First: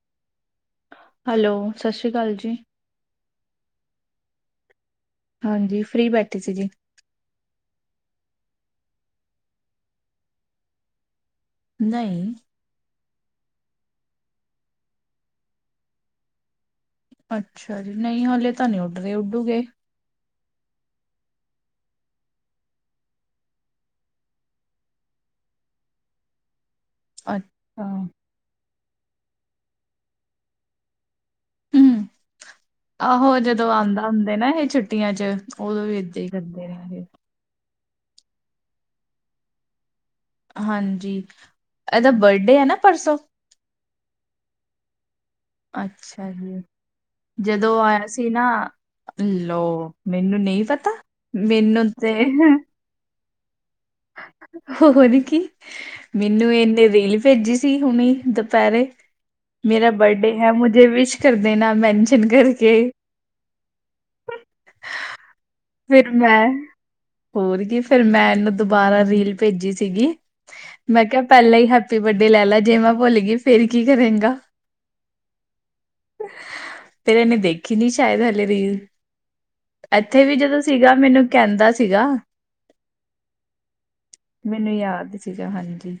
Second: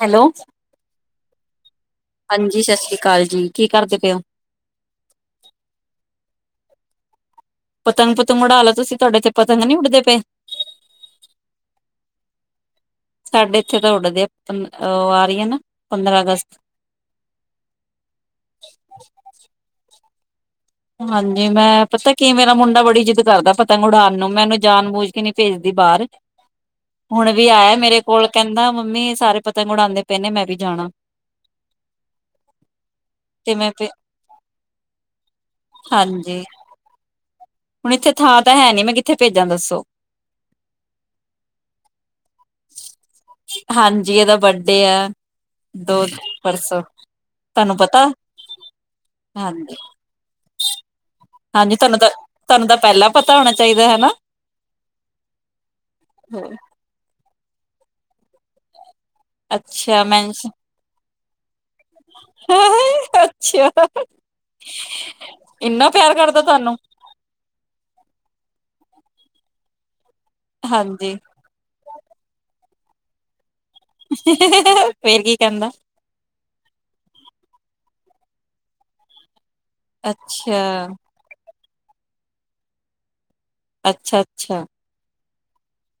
Hello hello ਸਤਿ ਸ਼੍ਰੀ ਅਕਾਲ ਜੀ। ਹਾਂਜੀ ਸਤਿ ਸ਼੍ਰੀ ਅਕਾਲ ਜੀ ਕੀ ਕਰਦੇ ਪਏ ਹੋ। ਹਾਂਜੀ ਫਰੀ ਬੈਠੇ ਸੀ ਜੀ ਪਤੰਗ- ਪਤੰਗ ਉਡਾ ਲਓ ਤੁਸੀਂ ਤੁਹਾਡੇ ਤੇ ਪਤੰਗ ਨਹੀਂ ਉੱਡਦੇ ਪਏ। ਨਹੀਂ ਸਾਡੇ ਇੱਥੇ ਤਾਂ ਉੱਡਦੇ ਆ ਉਹ ਆ ਰਹੀ ਹੈ ਨਾ ਪੰਦਰਾਂ ਅਗਸਤ। ਅੱਛਾ ਜੀ ਨਹੀਂ ਹਾਲੇ ਤਾਂ ਨਹੀਂ ਉੱਡਦੇ ਉੱਡੂਗੇ। ਹਾਂਜੀ ਮੈਂ ਪਤਾ ਕੀ ਮੇਰਾ ਮੁੰਡਾ ਬੜੀ ਜਿੱਦ ਕਰਦਾ ਪਤੰਗ ਉੜਾਨ ਨੂੰ ਮੈਂ ਉਨੂੰ ਜਾਨ ਬੂਝ ਕੇ ਨਹੀਂ ਭੇਜਦੀ ਬਾਹਰ। ਹੁਣ ਅ ਵੀ ਆਇਆ ਹਾਂ। ਮੇਰੇ ਕੋਲ ਕਹਿੰਦਾ ਮੰਮੀ ਸਾਰੇ ਪਤੰਗ ਉਡਾਂਦੇ ਪਏ ਨੇ ਮੈਂ ਵੀ ਜਾਣਾ। ਹੂੰ ਆਹੋ ਤੇ ਜਦੋਂ ਮੈਂ ਫੇਰ ਆਂਦਾ ਹੁੰਦਾ ਨਾ ਇਹ ਛੁੱਟੀਆਂ ਚ ਉਦੋਂ ਵੀ ਹਾਂਜੀ ਏਦਾਂ ਕਰ। [unintelligible] ਹੁਣ ਇੱਥੇ ਥਾਂ ਤਾਂ ਹੈਨੀ ਮੈਂ ਕਿੱਥੇ ਭੇਜਾਂ ਦੱਸੋ। ਹਾਂਜੀ ਇਹਦਾ ਬਰਡੇ ਐ ਨਾ ਪਰਸੋਂ ਹਾਂਜੀ ਇਹਦਾ ਬਰਡੇ ਆ ਦੋ ਅੱਛਾ ਜੀ ਪਰਸੋਂ ਤੁਹਾਨੂੰ ਜਦੋਂ ਪਤਾ ਆਇਆ ਸੀ ਨਾ ਲੋ ਹਾਂਜੀ ਮੈਨੂੰ ਨਹੀਂ ਪਤਾ ਹਾਂਜੀ ਮੈਨੂੰ ਤੁਹਾਨੂੰ ਤਾਂ ਤੇ ਤੁਹਾਨੂੰ ਤਾਂ ਪਹਿਲਾਂ ਪਤਾ ਹੋਣਾ ਚਾਹੀਦਾ ਹਨਾ ਹੋਰ ਕੀ ਮੈਨੂੰ ਇ ਰੀਲ ਭੇਜੀ ਸੀ ਹੁਣੀ ਦੁਪਹਿਰੇ ਮੇਰਾ ਅੱਛਾ ਬਰਡੇ ਮੈਨਸ਼ ਹੈ। ਜੇ ਵਿਸ਼ ਕਰ ਦੇਨਾ ਮੈਨਸ਼ਨ ਕਰਕੇ ਅੱਛਾ। ਇੰਨਾ ਫਿਰ ਪਿਆਰ ਕਰਦਾ ਮੈਂ ਤੁਹਾਨੂੰ ਹੋਰ ਕੀ ਫਿਰ ਮੈਂ ਇਹਨੂੰ ਦੁਬਾਰਾ ਰੀਲ ਭੇਜੀ ਸੀਗੀ। ਮੈਂ ਹਾਂਜੀ ਕਿਹਾ ਪਹਿਲਾਂ ਹੀ ਹੈਪੀ ਬਰਡੇ ਲੈ ਲਾ ਜੇ ਮੈਂ ਭੁੱਲ ਗਈ ਫਿਰ ਕੀ ਕਰੇ ਫਿਰ ਕੀ ਕਹਿੰਦਾ ਫਿਰ ਇਹਨੇ ਦੇਖੀ ਨੀ ਸ਼ਾਇਦ ਹਲੇੇ ਰੀਲ ਇੱਥੇ ਵੀ ਅੱਛਾ ਜਦੋਂ ਸੀਗਾ ਮੈਨੂੰ ਕਹਿੰਦਾ ਸੀਗਾ। ਅੱਛਾ ਅੱਛਾ ਮੈਨੂੰ ਯਾਦ ਸੀਗਾ ਹਾਂਜੀ।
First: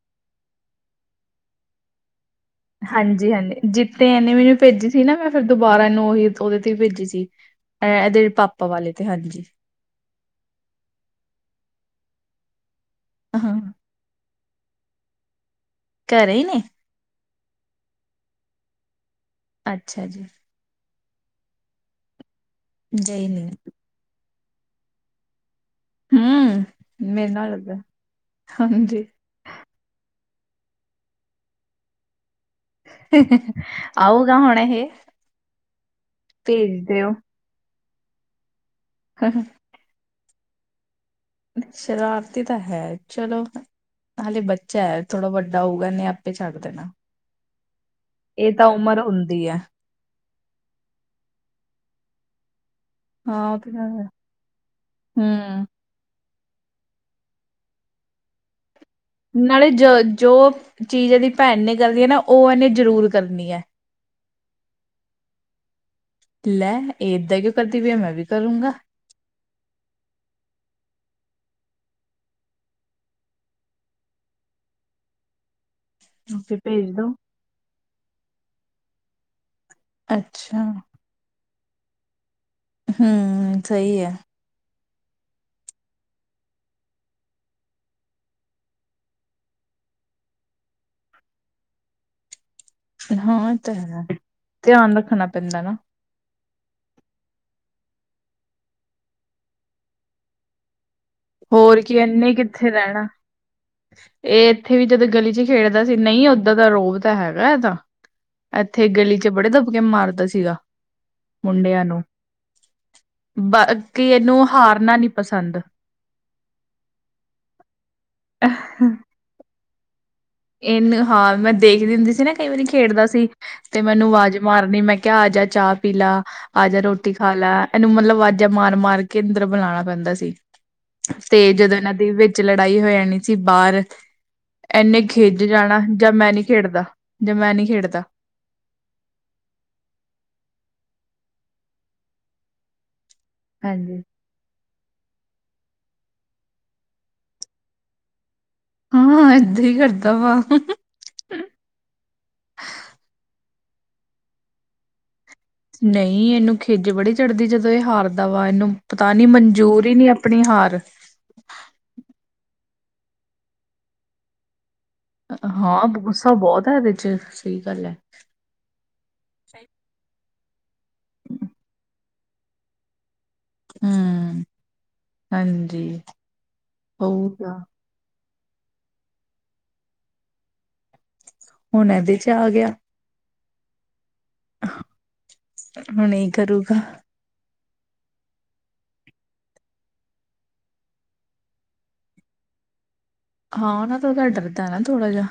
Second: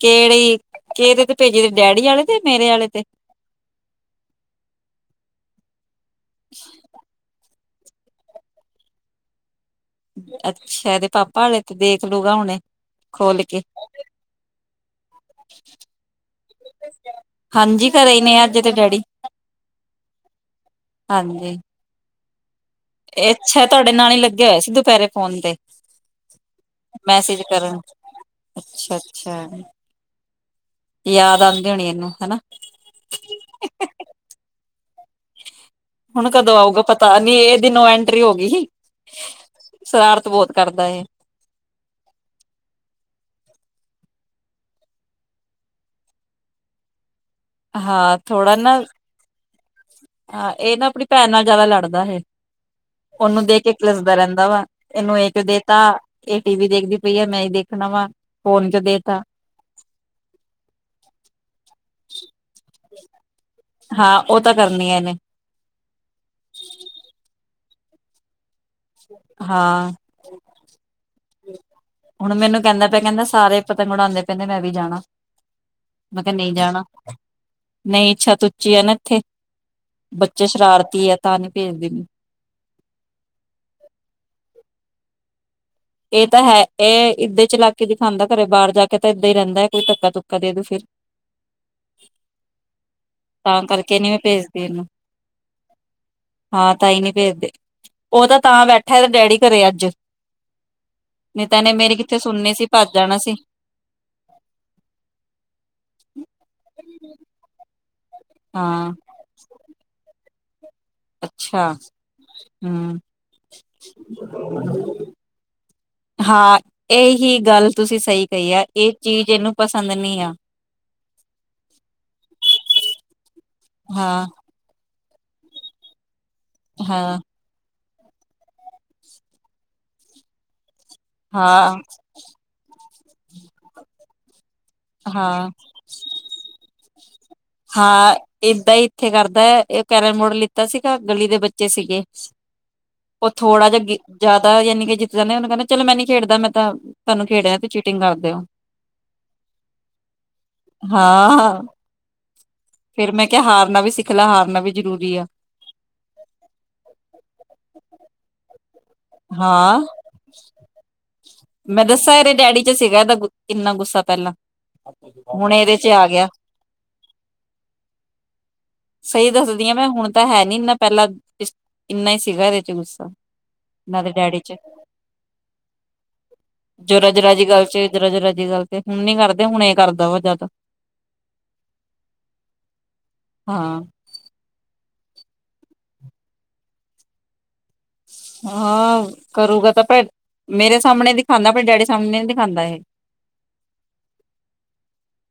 ਕੇੜੀ, ਕੇਦੇ ਤੇ ਭੇਜੇ ਇਦੇ ਡੈਡੀ ਆਲੇ ਤੇ ਮੇਰੇ ਆਲੇ ਤੇ ਹਾਂਜੀ-ਹਾਂਜੀ ਜਿੱਦ ਤੇ ਐਨੇ ਮੈਨੂੰ ਭੇਜੀ ਸੀ ਨਾ, ਮੈਂ ਫਿਰ ਦੁਬਾਰਾ ਐਨੂੰ ਉਹੀ ਓਦੇ ਤੇ ਹੀ ਭੇਜੀ ਸੀ। ਐ ਐਦੇ ਪਾਪਾ ਵਾਲੇ ਤੇ, ਹਾਂਜੀ। ਅੱਛਾ, ਐਦੇ ਪਾਪਾ ਆਲੇ ਤੇ, ਦੇਖਲੂਗਾ ਹੁਣੇ ਖੋਲ ਹਾਂ ਕੇ [inaudible] ਘਰੇ ਈ ਨੇ? ਹਾਂਜੀ, ਘਰੇ ਈ ਨੇ ਅੱਜ ਇਦੇ ਡੈਡੀ ਅੱਛਾ ਜੀ। ਹਾਂਜੀ। ਗਈ ਏ ਨੀ ਅੱਛਾ ਤੋਆਡੇ ਨਾਲ ਈ ਲੱਗੇਆ ਹੋਯਾ ਸੀ ਦੁਪੈਰੇ ਫੋਨ ਤੇ ਹੂੰ ਮੇਰੇ ਮੈਸੇਜ ਨਾਲ ਲੱਗਾ ਕਰਨ, ਹਾਂਜੀ। ਅੱਛਾ-ਅੱਛਾ। ਯਾਦ ਆਦੀਂ ਹੋਣੀ ਐਨੂੰ, ਹਨਾ। ਆਊਗਾ ਹੁਣੇ ਏ ਹੁਣ ਕਦੋ ਆਊਗਾ ਪਤਾ ਨੀ, ਏਦੀ ਨੋ ਐਂਟਰੀ ਹੋਗੀ ਹੀ। [inaudible] ਸਰਾਰਤ ਬੋਤ ਕਰਦਾ ਏ ਸ਼ਰਾਰਤੀ ਤਾ ਹੈ, ਚਲੋ ਹਲੇ ਬੱਚੈ ਥੋੜਾ ਵੱਡਾ ਹੋਊਗਾ, ਐਨੇ ਆਪੇ ਛੱਡ ਦੇਨੈ ਹਾਂ ਥੋੜਾ ਨਾ ਏ ਤਾ ਹੁੰਦੀ ਐ। ਆ, ਏ ਨਾ ਅਪਨੀ ਭੈਨ ਨਾਲ ਜਾਦਾ ਲੜਦਾ ਏਹੇ। ਓਨੂੰ ਹਾਂ ਉਹ ਦੇ ਤੇ ਕੇ ਗੱਲ ਹੈ ਕਲੱਸਦਾ ਰੈਂਦਾ ਵਾ, ਏਨੂੰ ਏ ਕਿਓ ਦੇ ਹੂੰ। ਤਾ ਏ ਟੀ ਵੀ ਦੇਖਦੀ ਪਈ ਆ, ਮੈਂ ਈ ਦੇਖਨਾ ਵਾ ਫੋਨ ਕਯੋ ਦੇਤਾ। ਨਾਲੇ ਜ ਜੋ ਚੀਜ਼ ਏਦੀ ਭੈਨ ਨੇ ਕਰਨੀ ਏ ਨਾ, ਓ ਐਨੇ ਜ਼ਰੂਰ ਕਰਨੀ ਐ। ਹਾਂ, ਓ ਤਾ ਕਰਨੀ ਐ ਐਨੇ ਲੈ ਏ ਏੱਦਾ ਕਿਉਂ ਕਰਦੀ ਪਈਆ, ਮੈਂ ਵੀ ਕਰੂੰਗਾ। ਹਾਂ। ਹੁਣ ਮੈਨੂੰ ਕੈਂਦਾ ਪੇਆ ਕੈਂਦਾ ਸਾਰੇ ਪਤੰਗ ਉਡਾਂਦੇ ਪਏ ਮੈਂ ਵੀ ਜਾਣਾ। ਮੈਂ ਕੇਆ ਨਈ ਫਿਰ ਜਾਨਾ, ਭੇਜ ਦੋ। ਨਈ ਛੱਤ ਉੱਚੀ ਐ ਨਾ ਇੱਥੇ ਬੱਚੇ ਅੱਛਾ ਸ਼ਰਾਰਤੀ ਆ, ਤਾਂ ਨੀ ਪੇਜਦੀ ਪੀ। ਹੂੰ, ਸਈ ਐ। ਏ ਤਾ ਹੈ, ਏ ਇੱਦੇ ਚਲਾਕੀ ਦਿਖਾਂਦਾ ਘਰੇ, ਬਾਰ ਜਾ ਕੇ ਤਾਂ ਏੱਦਾ ਹੀ ਰੈਂਦੈ, ਕੋਈ ਧੱਕਾ-ਧੁਕਾ ਦੇ ਦੂ ਫਿਰ [inaudible] ਹਾਂ, ਏ ਤਾਂ ਕਰਕੇ ਹੈ। ਨੀ ਮੈਂ ਭੇਜਦੀ ਇਹਨੂੰ ਧੇਆਨ ਰੱਖਨਾ ਪੈਂਦਾ ਨਾ ਹਾਂ, ਤਾਂਈਂ ਨੀ ਪੇਜਦੇ, ਓ ਤਾ ਤਾਂ ਬੈਠਾ ਏਦਾ ਡੈਡੀ ਘਰੇ, ਅੱਜ। ਨਹੀਂ ਤਾਂ ਇਹਨੇ ਹੋਰ ਮੇਰੀ ਕੀ ਐਨੇ ਸੁਣਨੀ ਸੀ ਕਿੱਥੇ ਭੱਜ ਰੈਣਾ। ਜਾਣਾ ਸੀ ਏ ਏਥੇ ਵੀ ਜਦੋਂ ਗਲੀ ਚ ਖੇਡਦਾ ਸੀ, ਨਈ ਓਦਾਂ ਦਾ ਰੋਬ ਤੇ ਹੈਗੈ ਐਦਾ। ਐਥੇ ਹਾਂ ਗਲੀ ਚ ਬੜੇ ਦੱਬਕੇ ਮਾਰਦਾ ਸੀਗਾ। ਅੱਛਾ ਮੁੰਡੇਆਂ ਨੂੰ, ਹਮ ਬਾਕੀ ਇਨੂੰ ਹਾਰਨਾ ਨੀ ਪਸੰਦ। ਹਾਂ, ਏਹੀ ਗੱਲ ਤੁਸੀ ਸਈ ਕਈ ਐ, ਏ ਚੀਜ਼ ਏਨੂੰ ਪਸੰਦ ਨੀ ਆ। ਏੱਨ ਹਾਂ ਮੈਂ ਦੇਖਦੀ ਹੁੰਦੀ ਸੀ ਨਾ ਕਈਂ ਵਾਰੀ ਖੇਡਦਾ ਸੀ, ਤੇ ਮੈਨੂੰ ਹਾਂ ਵਾਜ ਮਾਰਨੀ ਮੈਂ ਕੇਆ ਆਜਾ ਚਾ ਪੀ ਲਾ, ਆਜਾ ਰੋਟੀ ਹਾਂ ਖਾ ਲੈ। ਐਨੂੰ ਮਲਬ ਵਾਜ਼ਾਂ ਮਾਰ-ਮਾਰ ਕੇ ਅੰਦਰ ਬੁਲਾਣਾ ਪੈਂਦਾ ਸੀ, ਤੇ ਹਾਂ ਜਦੋਂ ਏਨਾਂ ਦ ਵਿੱਚ ਵਿੱਚ ਲੜਾਈ ਹੋ ਜਾਨੀ ਸੀ ਬਾਰ, ਐਨੇ ਖੇੱਜ ਹਾਂ ਜਾਣਾ ਜਾਂ ਮੈਂ ਨੀ ਖੇਡਦਾ, ਜਾਂ ਮੈਂ ਨੀ ਖੇਡਦਾ। ਏਦਾ ਇ ਇੱਥੇ ਕਰਦਾ ਹੈ ਇਹ ਕੈਰਮ ਬੋਰਡ ਲਿੱਤਾ ਸੀਗਾ ਗਲੀ ਦੇ ਬੱਚੇ ਸੀਗੇ ਉਹ ਥੋੜਾ ਜਿਹਾ ਗ ਹਾਂਜੀ ਜ਼ਿਆਦਾ ਯਾਨੀ ਕਿ ਜਿੱਤ ਜਾਂਦੇ ਉਹਨੂੰ ਕਹਿੰਦਾ ਚਲੋ ਮੈਂ ਨੀ ਖੇਡਦਾ ਮੈਂ ਤਾਂ ਤੁਹਾਨੂੰ ਖੇਡਿਆ ਤੇ ਚੀਟਿੰਗ ਕਰਦੇ ਹੋ ਹਮ ਏਦਾਂ ਹੀ ਕਰਦਾ ਵਾ ਹਾਂ ਹਾਂ ਫੇਰ ਮੈਂ ਕਿਹਾ ਹਾਰਨਾ ਵੀ ਸਿੱਖ ਲੈ ਹਾਰਨਾ ਵੀ ਜ਼ਰੂਰੀ ਆ ਨਹੀਂ ਇਹਨੂੰ ਖਿੱਜ ਬੜੀ ਚੜ੍ਹਦੀ ਜਦੋਂ ਇਹ ਹਾਰਦਾ ਵਾ ਇਹਨੂੰ ਪਤਾ ਨਹੀ ਹਾਂ ਮਨਜੂਰ ਹੀ ਨਹੀ ਆਪਣੀ ਹਾਰ ਮੈਂ ਦੱਸਾ ਇਹਰੇ ਡੈਡੀ ਚ ਸੀਗਾ ਇਹਦਾ ਕਿੰਨਾ ਗੁੱਸਾ ਪਹਿਲਾਂ ਹੁਣ ਇਹਦੇ ਚ ਹਾਂ ਆ ਗਿਆ ਗੁੱਸਾ ਬਹੁਤ ਆ ਇਹਦੇ ਚ ਸਹੀ ਗੱਲ ਆ ਸਹੀ ਦੱਸਦੀ ਹਾਂ ਮੈਂ ਹੁਣ ਤਾਂ ਹੈ ਨੀ ਇਨਾ ਪਹਿਲਾਂ ਇੰਨਾ ਹੀ ਸੀਗਾ ਇਹਦੇ ਚ ਗੁੱਸਾ ਇਨ੍ਹਾਂ ਦੇ ਡੈਡੀ ਹਮ ਚ ਹਾਂਜੀ ਜਰਾ ਜਰਾ ਜੀ ਹੋਊਗਾ ਗੱਲ ਚ ਜਰਾ ਜ਼ਰਾ ਜੀ ਗੱਲ ਤੇ ਹੁਣ ਨੀ ਕਰਦੇ ਹੁਣ ਇਹ ਕਰਦਾ ਵਾ ਜ਼ਿਆਦਾ ਹੁਣ ਇਹਦੇ ਚ ਆ ਗਿਆ। ਹਾਂ ਹੁਣ ਇਹ ਕਰੂਗਾ। ਹਾਂ ਕਰੂਗਾ ਤਾਂ ਪਹਿ ਮੇਰੇ ਸਾਹਮਣੇ ਦਿਖਾਉਂਦਾ ਆਪਣੇ ਡੈਡੀ ਸਾਹਮਣੇ ਨੀ ਦਿਖਾਉਂਦਾ ਇਹ ਹਾਂ ਉਹਨਾਂ ਤੋਂ ਤਾਂ ਡਰਦਾ ਨਾ ਥੋੜਾ ਜਾਂ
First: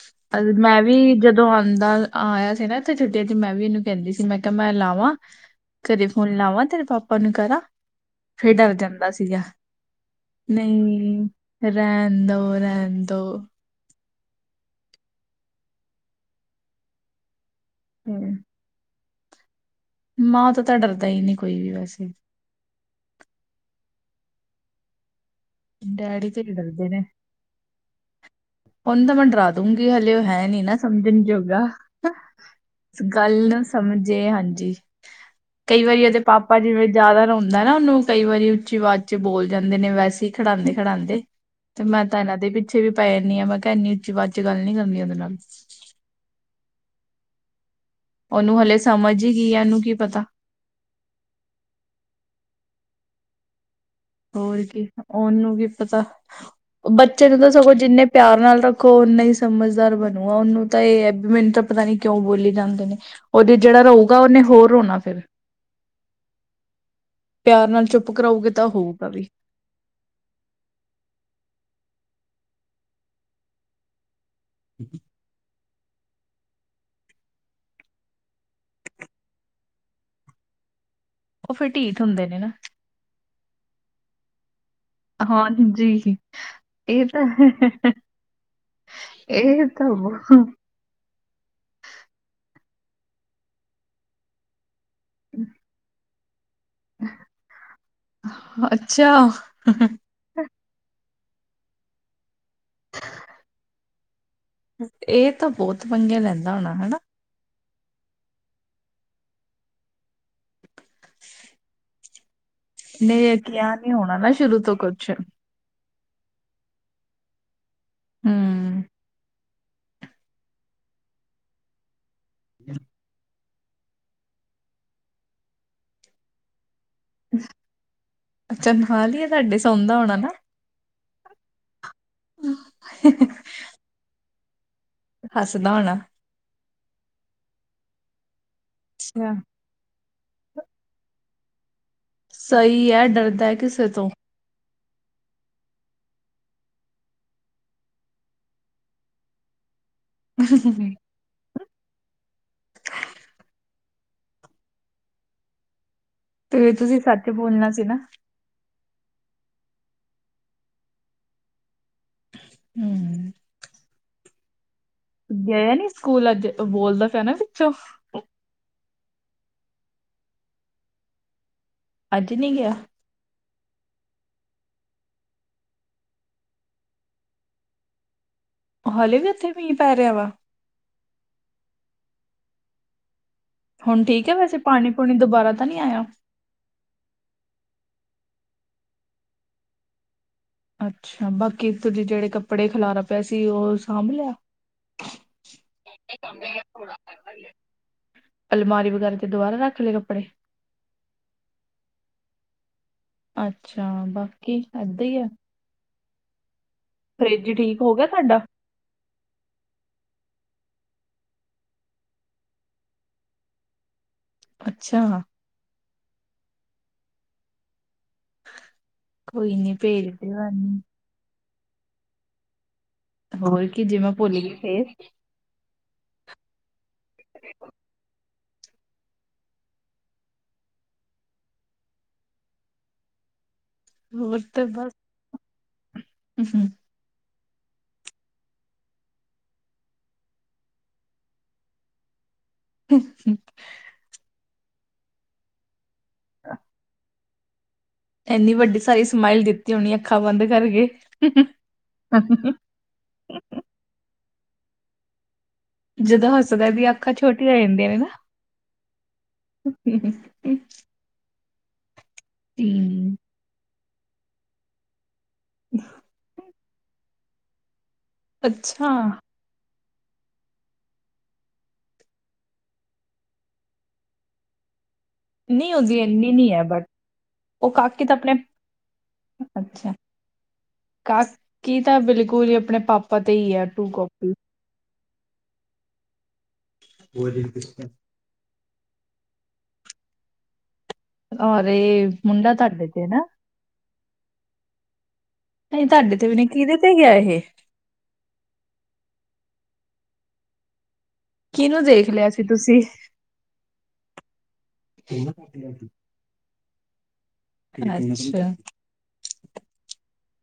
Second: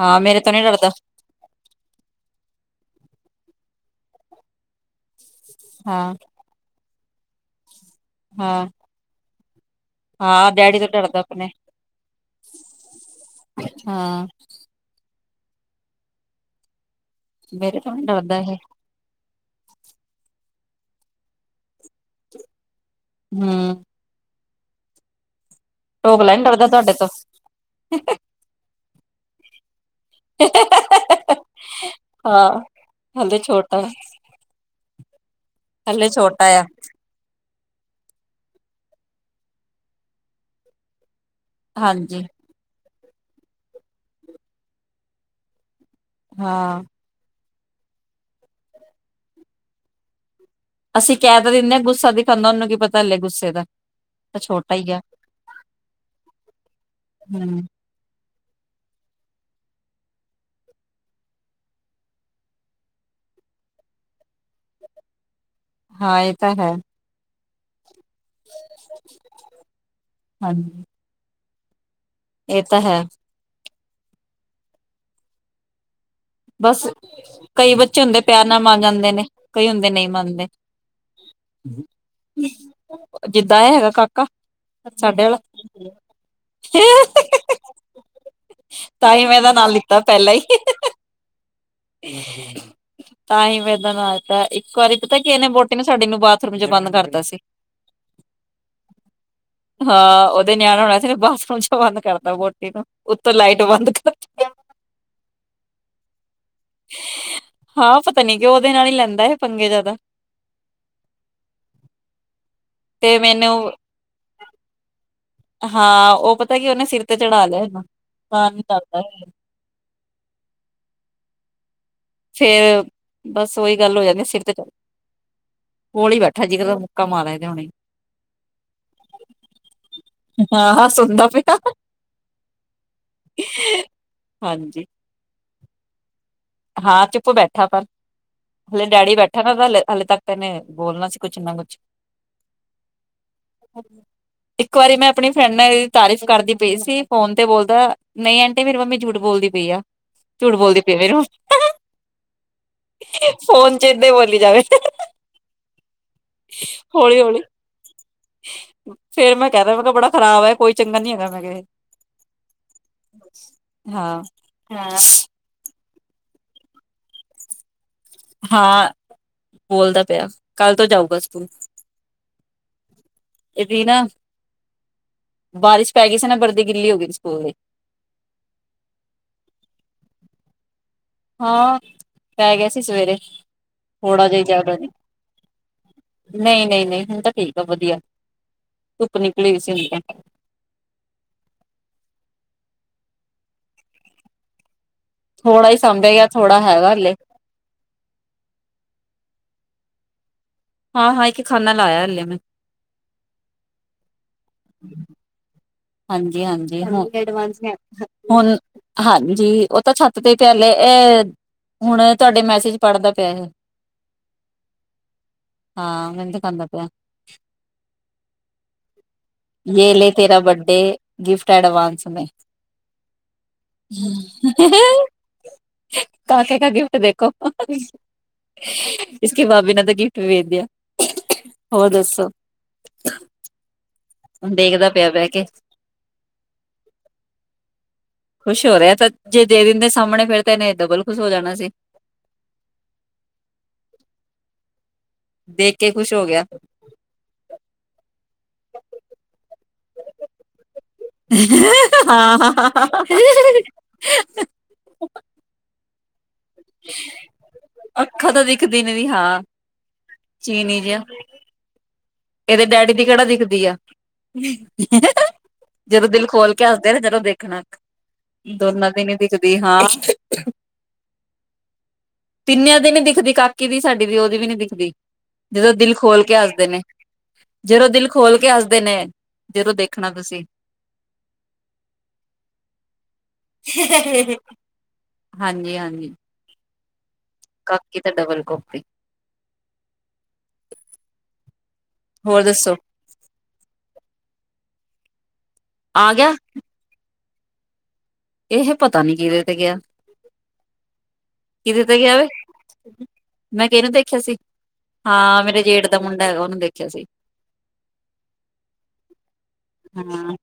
ਹਾਂ ਮੇਰੇ ਤੋਂ ਨੀ ਮੈਂ ਡਰਦਾ ਵੀ ਜਦ ਜਦੋ ਆਂਦਾ ਆਇਆ ਸੀ ਨਾ ਇੱਥੇ ਛੁੱਟੀਆਂ ਚ ਮੈਂ ਵੀ ਇਹਨੂੰ ਕਹਿੰਦੀ ਸੀ ਮੈਂ ਕਿਹਾ ਮੈਂ ਲਾਵਾਂ ਘਰੇ ਹਾਂ ਫੋਨ ਲਾਵਾਂ ਤੇਰੇ ਪਾਪਾ ਨੂੰ ਕਰਾਂ ਫਿਰ ਹਾਂ ਡਰ ਜਾਂਦਾ ਸੀਗਾ। ਹਾਂ ਡੈਡੀ ਨਹੀਂ ਤੋਂ ਡਰਦਾ ਆਪਣੇ ਨਹੀਂ ਰਹਿਣ ਦੋ ਰਹਿਣ ਦੋ ਹਅੱਛਾ ਮੇਰੇ ਤੋ ਨਹੀਂ ਹਮ, ਡਰਦਾ ਇਹ ਮਾਂ ਤੋਂ ਤਾਂ ਡਰਦਾ ਹੀ ਨਹੀਂ ਕੋਈ ਵੀ ਵੈਸੇ ਹੁ ਡੈਡੀ ਢੋਕਲਾ ਨੀ ਤੇ ਡਰਦਾ ਡਰਦੇ ਤੁਹਾਡੇ ਨੇ ਤੋਂ ਉਹਨੂੰ ਤਾਂ ਮੈਂ ਡਰਾ ਦੂਗੀ ਹਲੇ ਉਹ ਹੈ ਨੀ ਨਾ ਸਮਝਣ ਜੋਗ ਹਾਂ ਗੱਲ ਹਲੇ ਨੂੰ ਛੋਟਾ ਸਮਝੇ ਹਾਂਜੀ ਕਈ ਵਾਰੀ ਹਲੇ ਉਹਦੇ ਛੋਟਾ ਪਾਪਾ ਆ ਜਿਵੇਂ ਜ਼ਿਆਦਾ ਰੋਂਦੇ ਹੁੰਦਾ ਦਾ ਨਾ ਉਹਨੂੰ ਕਈ ਵਾਰੀ ਉੱਚੀ ਆਵਾਜ਼ ਚ ਬੋਲ ਜਾਂਦੇ ਨੇ ਵੈਸੇ ਖੜਾਂਦੇ ਖੜਾਂਂਦੇ ਤੇ ਮੈਂ ਤਾਂ ਹਾਂਜੀ ਇਹਨਾਂ ਦੇ ਪਿੱਛੇ ਵੀ ਪੈ ਜਾਂਦੀ ਹਾਂ ਮੈਂ ਕਿਹਾ ਇੰਨੀ ਉੱਚੀ ਆਵਾਜ਼ ਵਿੱਚ ਗੱਲ ਨੀ ਕਰਨੀ ਉਹਦੇ ਨਾਲ ਹਾਂਅ ਉਹਨੂੰ ਹਲੇ ਸਮਝ ਹੀ ਕੀਆ ਇਨੂੰ ਕੀ ਪਤਾ। ਅਸੀਂ ਕਹਿ ਤਾਂ ਦਿਨੇਆ ਗੁੱਸਾ ਦਿਖਾਉਦਾ ਉਹਨੂੰ ਕੀ ਪਤਾ ਗੁੱਸੇ ਦਾ ਤਾਂ ਹੋਰ ਛੋਟਾ ਕੀ ਹੀ ਆ ਉਹਨੂੰ ਕੀ ਪਤਾ ਬੱਚੇ ਨੂੰ ਤਾਂ ਹਮ ਸਗੋਂ ਜਿੰਨੇ ਪਿਆਰ ਨਾਲ ਰੱਖੋ ਉਨਾ ਹੀ ਸਮਝਦਾਰ ਬਣੂਗਾ ਉਹਨੂੰ ਤਾਂ ਇਹ ਹੈ ਵੀ ਮੈਨੂੰ ਤਾਂ ਪਤਾ ਨੀ ਕਿਉਂ ਬੋਲੀ ਜਾਂਦੇ ਨੇ ਉਹਦੇ ਜਿਹੜਾ ਰੋਊਗਾ ਉਹਨੇ ਹੋਰ ਰੋਣਾ ਫਿਰ ਹਾਂ ਇਹ ਤਾਂ ਹੈ ਪਿਆਰ ਨਾਲ ਚੁੱਪ ਕਰਾਊਗੇ ਤਾਂ ਹੋਊਗਾ ਵੀ ਹਾਂਜੀ ਇਹ ਤਾ ਹੈ [inaudible] ਬਸ ਕਈ ਬੱਚੇ ਹੁੰਦੇ ਪਿਆਰ ਨਾਲ ਮਨ ਜਾਂਦੇ ਨੇ ਕਈ ਹੁੰਦੇ ਨਹੀਂ ਮੰਨਦੇ ਉਹ ਫਿਰ ਢੀਡ ਹੁੰਦੇ ਨੇ ਨਾ ਜਿੱਦਾਂ ਐ ਹੈਗਾ ਕਾਕਾ ਸਾਡੇ ਆਲਾ ਹਾਂਜੀ। ਇਹ ਤਾਂ ਹੈ, ਤਾਂਈ ਮੈਂ ਐਦਾ ਇਹ ਨਾਂ ਤਾਂ ਲੀਤਾ ਪੈਲਾਂ ਈ ਬਹੁਤ ਤਾਂ ਈ ਮੈਂ ਐਦਾ ਨਾ ਲਿਤਾਂ ਇੱਕ ਵਾਰੀ ਪਤਾ ਕਿ ਇਨੇ ਵੋਟੀ ਨੂੰ ਸਾਡੀ ਨੂੰ ਬਾਥ ਰੂਮ ਚ ਬੰਦ ਕਰਤਾ ਸੀ, ਅੱਛਾ। ਹਾਂ ਓ ਦੇ ਨਿਆਣਾ ਹੋਣਾ ਸੀ ਬਾਥਰੂਮ ਚ ਬੰਦ ਕਰਤਾ ਵੋਟੀ ਨੂੰ ਉੱਤੋਂ ਲਾਈਟ ਬੰਦ ਕਰ ਏ ਤਾਂ ਬੋਤ ਪੰਗੇ ਲੈਂਦਾ ਹੋਣਾ ਹੈਨਾ ਹਾਂ ਪਤਾ ਨੀ ਕਿਉਂ ਓਦੇ ਨਾਲ ਈ ਲੈਂਦਾ ਐ ਪੰਗੇ ਜਾਦਾ। [inaudible] ਤੇ ਨੇ ਮੈਨੂੰ ਕੇਆ ਨੀ ਹੋਣਾ ਨਾ ਸ਼ੁਰੂ ਤੋਂ ਕੁੱਛ ਹਾਂ ਓ ਪਤਾ ਕੀ ਓਨੇ ਸਿਰ ਤੇ ਚੜ੍ਹਾ ਲਯਾ ਏਨੂੰ ਤੰਗ ਹੂੰ, ਕਰਦਾ ਫੇਰ ਬਸ ਓਈ ਗੱਲ ਹੋ ਜਾਂਦੀ ਸਿਰ ਤੇ ਚੜ੍ਹ, ਕੋਲ ਈ ਬੈਠਾ ਜੀਗਰ ਓਹ ਅੱਛਾ ਨਾਲ ਈ ਆ ਤਾਡੇ ਸੋਣਦਾ ਹੋਣਾ ਨਾ ਹਾਂ-ਹਾਂ ਸੁੁਣਦਾ ਪਯਾ। ਹੂੰ ਹਾਂਜੀ। ਹੱਸਦਾ ਹੋਨਾ। ਹਾਂ ਚੁਪ ਬੈਠਾ ਪਰ ਹੱਲੇੇ ਡੈਡੀ ਅੱਛਾ ਬੈਠਾ ਨਾ ਹਲੇ ਤੱਕ ਤੇ ਐਨੇ ਬੋਲਨਾ ਸੀ ਕੁੱਛ ਨਾ ਕੁੱਛ ਸਈ ਐ ਡਰਦਾ ਐ ਕਿਸੇ ਤੋਂ ਇੱਕ ਵਾਰੀ ਮੈਂ ਆਪਣੀ ਫਰੈਂਡ ਨਾ ਐਦੀ ਤਾਰੀਫ਼ ਕਰਦੀ ਪਈ ਸੀ ਫੋਨ ਤੇ ਬੋਲਦਾ ਆਂਟੀ ਮੇਰੀ ਮੰਮੀ ਝੂਠ ਬੋਲਦੀ ਪਈ ਆ। ਝੂਠ ਬੋਲਦੀ ਪੀ ਫੇਰ ਓ ਫੋਨ ਚ ਏਦਾ ਈ ਬੋਲੀ ਜਾਵੇ। ਹੌਲੀ-ਹੌਲੀ। ਇਨਾ ਸੀ ਨਾ ਫੇਰ ਮੈਂ ਕੈਤਾ ਮੈਂ ਕੇਆ ਬੜਾ ਖ਼ਰਾਬ ਐ ਕੋਈ ਚੰਗਾ ਨੀ ਹੈਗਾ ਮੈਂ ਕੇਆ ਏ- ਹੂੰ। ਹਾਂ, ਹਾਂ ਗਯਾ ਨੀ ਸਕੂਲ ਅੱਜ ਓ ਬੋਲਦਾ ਪਯਾ ਨਾ ਪਿੱਛੋਂ ਹਾਂ ਬੋਲਦਾ ਪਯਾ ਕੱਲ ਤੋਂ ਜਾਊਗਾ ਸਕੂਲ। ਅੱਜ ਨੀ ਗਿਆ? ਏਦੀ ਨਾ ਬਾਰਿਸ਼ ਪੈਗੀ ਸੀ ਨਾ ਬਰਦੀ ਗਿੱਲੀ ਹੋ ਗਈ ਸਕੂਲ ਦੀ। ਂ ਹੱਲੇ ਵੀ ਓਥੇ ਮੀਂ ਪੈ ਰੇਆ ਵਾ ਹਾਂ ਪੈ ਗਯਾ ਸੀ ਸਵੇਰੇ। ਹੁਣ ਥੋੜਾ ਠੀਕ ਐ ਵੈਸੇ ਪਾਨੀ-ਪੂਨੀ ਦੋਬਾਰਾ ਤਾਂ ਨੀ ਆਯਾ। ਨਈ-ਨਈ-ਨਈ ਹੁਣ ਤਾਂ ਠੀਕ ਆ ਵਧੀਆ ਧੁੱਪ ਨਿਕਲੀ ਹੋਈ ਸੀ ਹੁਣ ਤਾਂ। ਅੱਛਾ ਬਾਕੀ ਤੁਜਂ ਜੇੜੇ ਕੱਪੜੇ ਖਿਲਾਰਾ ਪਯਾ ਸੀ ਓ ਸਾਂਭ ਲੇ ਆ। ਥੋੜਾ ਈ ਸਾਂਭਿਆ ਗਿਆ ਥੋੜਾ ਹੈਗਾ ਹੱਲੇ। ਅਲਮਾਰੀ ਵਗੈਰਾ ਚ ਦੋਬਾਰਾ ਰੱਖ ਲੇ ਕੱਪੜੇ ਹਾਂ-ਹਾਂ ਇੱਕ ਖਾਨਾ ਲਾਇਆ ਹਲੇ ਮੈਂ। ਅੱਛਾ ਬਾਕੀ ਏਦਾਂ ਈ ਐ ਹਾਂਜੀ-ਹਾਂਜੀ ਹੋ ਗਏ ਐਡਵਾਨਸ, ਠੀਕ ਹੋ ਗਿਆ ਤੁਹਾਡਾ? ਹੋਰ ਹਾਂਜੀ ਓ ਤਾਂ ਛੱਤ ਤੇ ਪਿਆ ਹਲੇ ਏ ਹੁਣ ਤੁਆਡੇ ਮੈਸੇਜ ਪੜ੍ਹਦਾ ਪਯਾ। ਅੱਛਾ। ਹਾਂ ਮੈਨ ਦਿਖਾਂਦਾ ਪਯਾ। ਕੋਈ ਨੀ ਯੇ ਭੇਜ ਲੇ ਦਿਉ ਤੇਰਾ ਬਰਡੇ ਏਨੂੰ। ਗਿਫਟ ਐਂਡਵਾਂਸ ਮੇ। ਹੋਰ ਕੀ ਜੇ ਮੈਂ ਭੁੱਲ ਗਈ ਫੇਰ। ਕਾਕੇ ਕਾ ਗਿਫ਼ਟ ਦੇਖੋ। ਇਸਕੀ ਬਾਬੀ ਨੇ ਤੋ ਗਿਫ਼ਟ ਵੇਜ ਦਿਆ, ਹੋਰ ਦੱਸੋ। ਹੁਣ ਦੇਖ ਦਾ ਪਿਆ ਬੈ ਕੇ। ਊੰ ਹੂੰ। ਖੁਸ਼ ਹੋ ਰਿਆ ਤਾਂ ਜੇ ਦੇ ਦਿੰਦੇ ਸਾਮਣੇ ਫੇਰ ਤੇ ਏਨੇ ਡਬਲ ਖੁਸ਼ ਹੋ ਜਾਣਾ ਸੀ। ਹੁ ਹੂ ਦੇਖ ਕੇ ਖੁਸ਼ ਹੋ ਗਿਆ। ਏਨੀ ਵੱਡੀ ਸਾਰੀ ਸਮਾਈਲ ਦਿੱਤੀ ਹੋਣੀ ਅੱਖਾਂ ਬੰਦ ਕਰਕੇ। [unintelligible] ਜਦੋਂ ਹਸਦਾ ਏਦੀਆਂ ਅੱਖਾਂ ਛੋਟੀਆ ਹੋ ਜਾਂਦੀਆਂ ਨੇ ਨਾ। ਅੱਖਾਂ ਤਾਂ ਦਿਖਦੀ ਨੀ ਹਾਂ ਏਦੇ ਡੈਡੀ ਦੀ ਹਮ, ਕੇੜਾ ਦਿਖਦੀ ਆ। ਜਦੋਂ ਦਿਲ ਖੋਲ ਕੇ ਹੱਸਦੇ ਨਾ ਜਦੋਂ ਦੇਖਣਾ ਅੱਛਾ ਦੋਨਾਂ ਦੀ ਨੀ ਦਿਖ ਵੀ ਹਾਂ। ਤਿੰਨਿਆਂ ਦੀ ਨੀ ਦਿਖਦੀ ਕਾਕੀ ਦੀ ਸਾਡੀ ਦੀ ਓਦੀ ਵੀ ਨੀ ਦਿਖਦੀ, ਜਦੋਂ ਨਹੀਂ ਦਿਲ ਉਹਦੀ ਖੋਲ ਇੰਨੀ ਕੇ ਨੀ ਹੈ ਹੱਸਦੇ ਬਟ ਨੇ। ਉਹ ਜਦੋਂ ਕਾਕੀ ਦਿਲ ਤਾਂ ਆਪਣੇ ਖੋਲ ਕੇ ਹੱਸਦੇ ਨੇ ਜਦੋਂ ਅੱਛਾ ਦੇਖਣਾ ਤੁਸੀਂ। ਕਾਕੀ ਤਾਂ ਬਿਲਕੁਲ ਈ ਆਪਣੇ ਪਾਪਾ ਤੇ ਈ ਆ ਟੂ ਕਾਪੀ। ਹਾਂਜੀ ਹਾਂਜੀ ਹੋਰ ਜੀ। ਕਾਕੀ ਤਾਂ ਡਬਲ ਕੋਪੀ। ਔਰ ਏ ਹੋਰ ਮੁੰਡਾ ਦੱਸੋ ਤਾਡੇ ਤੇ ਨਾ। ਨਈ ਆ ਤਾਡੇ ਤੇ ਵੀ ਗਿਆ ਨੀ ਕੀਦੇ ਤੇ ਗਿਆ ਇਹ। ਇਹ ਪਤਾ ਨੀ ਕੀਦੇ ਤੇ ਗਿਆ। ਕੀਨੂੰ ਕਿਹਦੇ ਤੇ ਦੇਖ ਗਿਆ ਵੇ ਲਿਆ ਸੀ ਤੁਸੀਂ। ਮੈਂ ਕੈਨੂੰ ਦੇਖਿਆ ਸੀ, ਹਾਂ ਮੇਰੇ ਜੇਠ ਦਾ ਮੁੰਡਾ ਹੈਗਾ ਓਨੂੰ ਦੇਖਿਆ ਸੀ। ਅੱਛਾ। ਹਾਂ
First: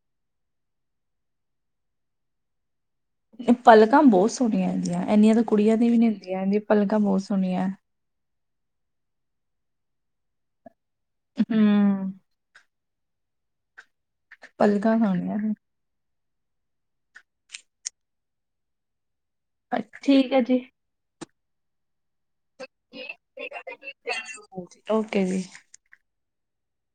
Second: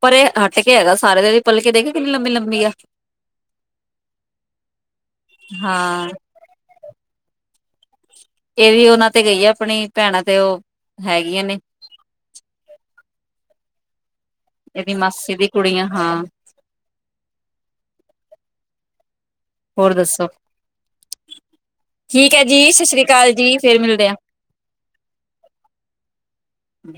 ਪਰ ਏ ਹਟ ਕੇ ਹੈਗਾ ਸਾਰੇ ਦੇ ਵੀ ਪਲਕੇ ਦੇ ਕੇ ਕਿੰਨੀ ਲੰਬੀ ਲੰਮੀ ਆ। ਪਲਕਾਂ ਬੋਤ ਸੋਣੀਆਂ ਏਦੀਆਂ ਏਨੀਆਂ ਤਾਂ ਕੁੜੀਆਂ ਦੀ ਵੀ ਹਾਂ ਨੀ ਹੁੰਦੀਆਂ, ਏੰਦੀਆਂ ਪਲਕਾਂ ਬੋਤ ਸੋਣੀਆਂ। ਏ ਵੀ ਓਨਾਂ ਤੇ ਗਈ ਆ ਆਪਣੀ ਭੈਣਾਂ ਤੇ ਓ ਹੈਗੀਆਂ ਨੇ। ਹੂੰ ਏਦੀ ਪਲਕਾਂ ਮਾਸੀ ਸੋਹਣੀਆਂ ਦੀ ਕੁੜੀਆਂ ਹਾਂ। ਅ ਹੋਰ ਦੱਸੋ ਠੀਕ ਐ ਜੀ। ਠੀਕ ਐ ਜੀ, ਸੱਸਰੀ ਕਾਲ ਜੀ, ਫੇਰ ਮਿਲਦੇ ਆਂ। ਓਕੇ ਜੀ। ਆ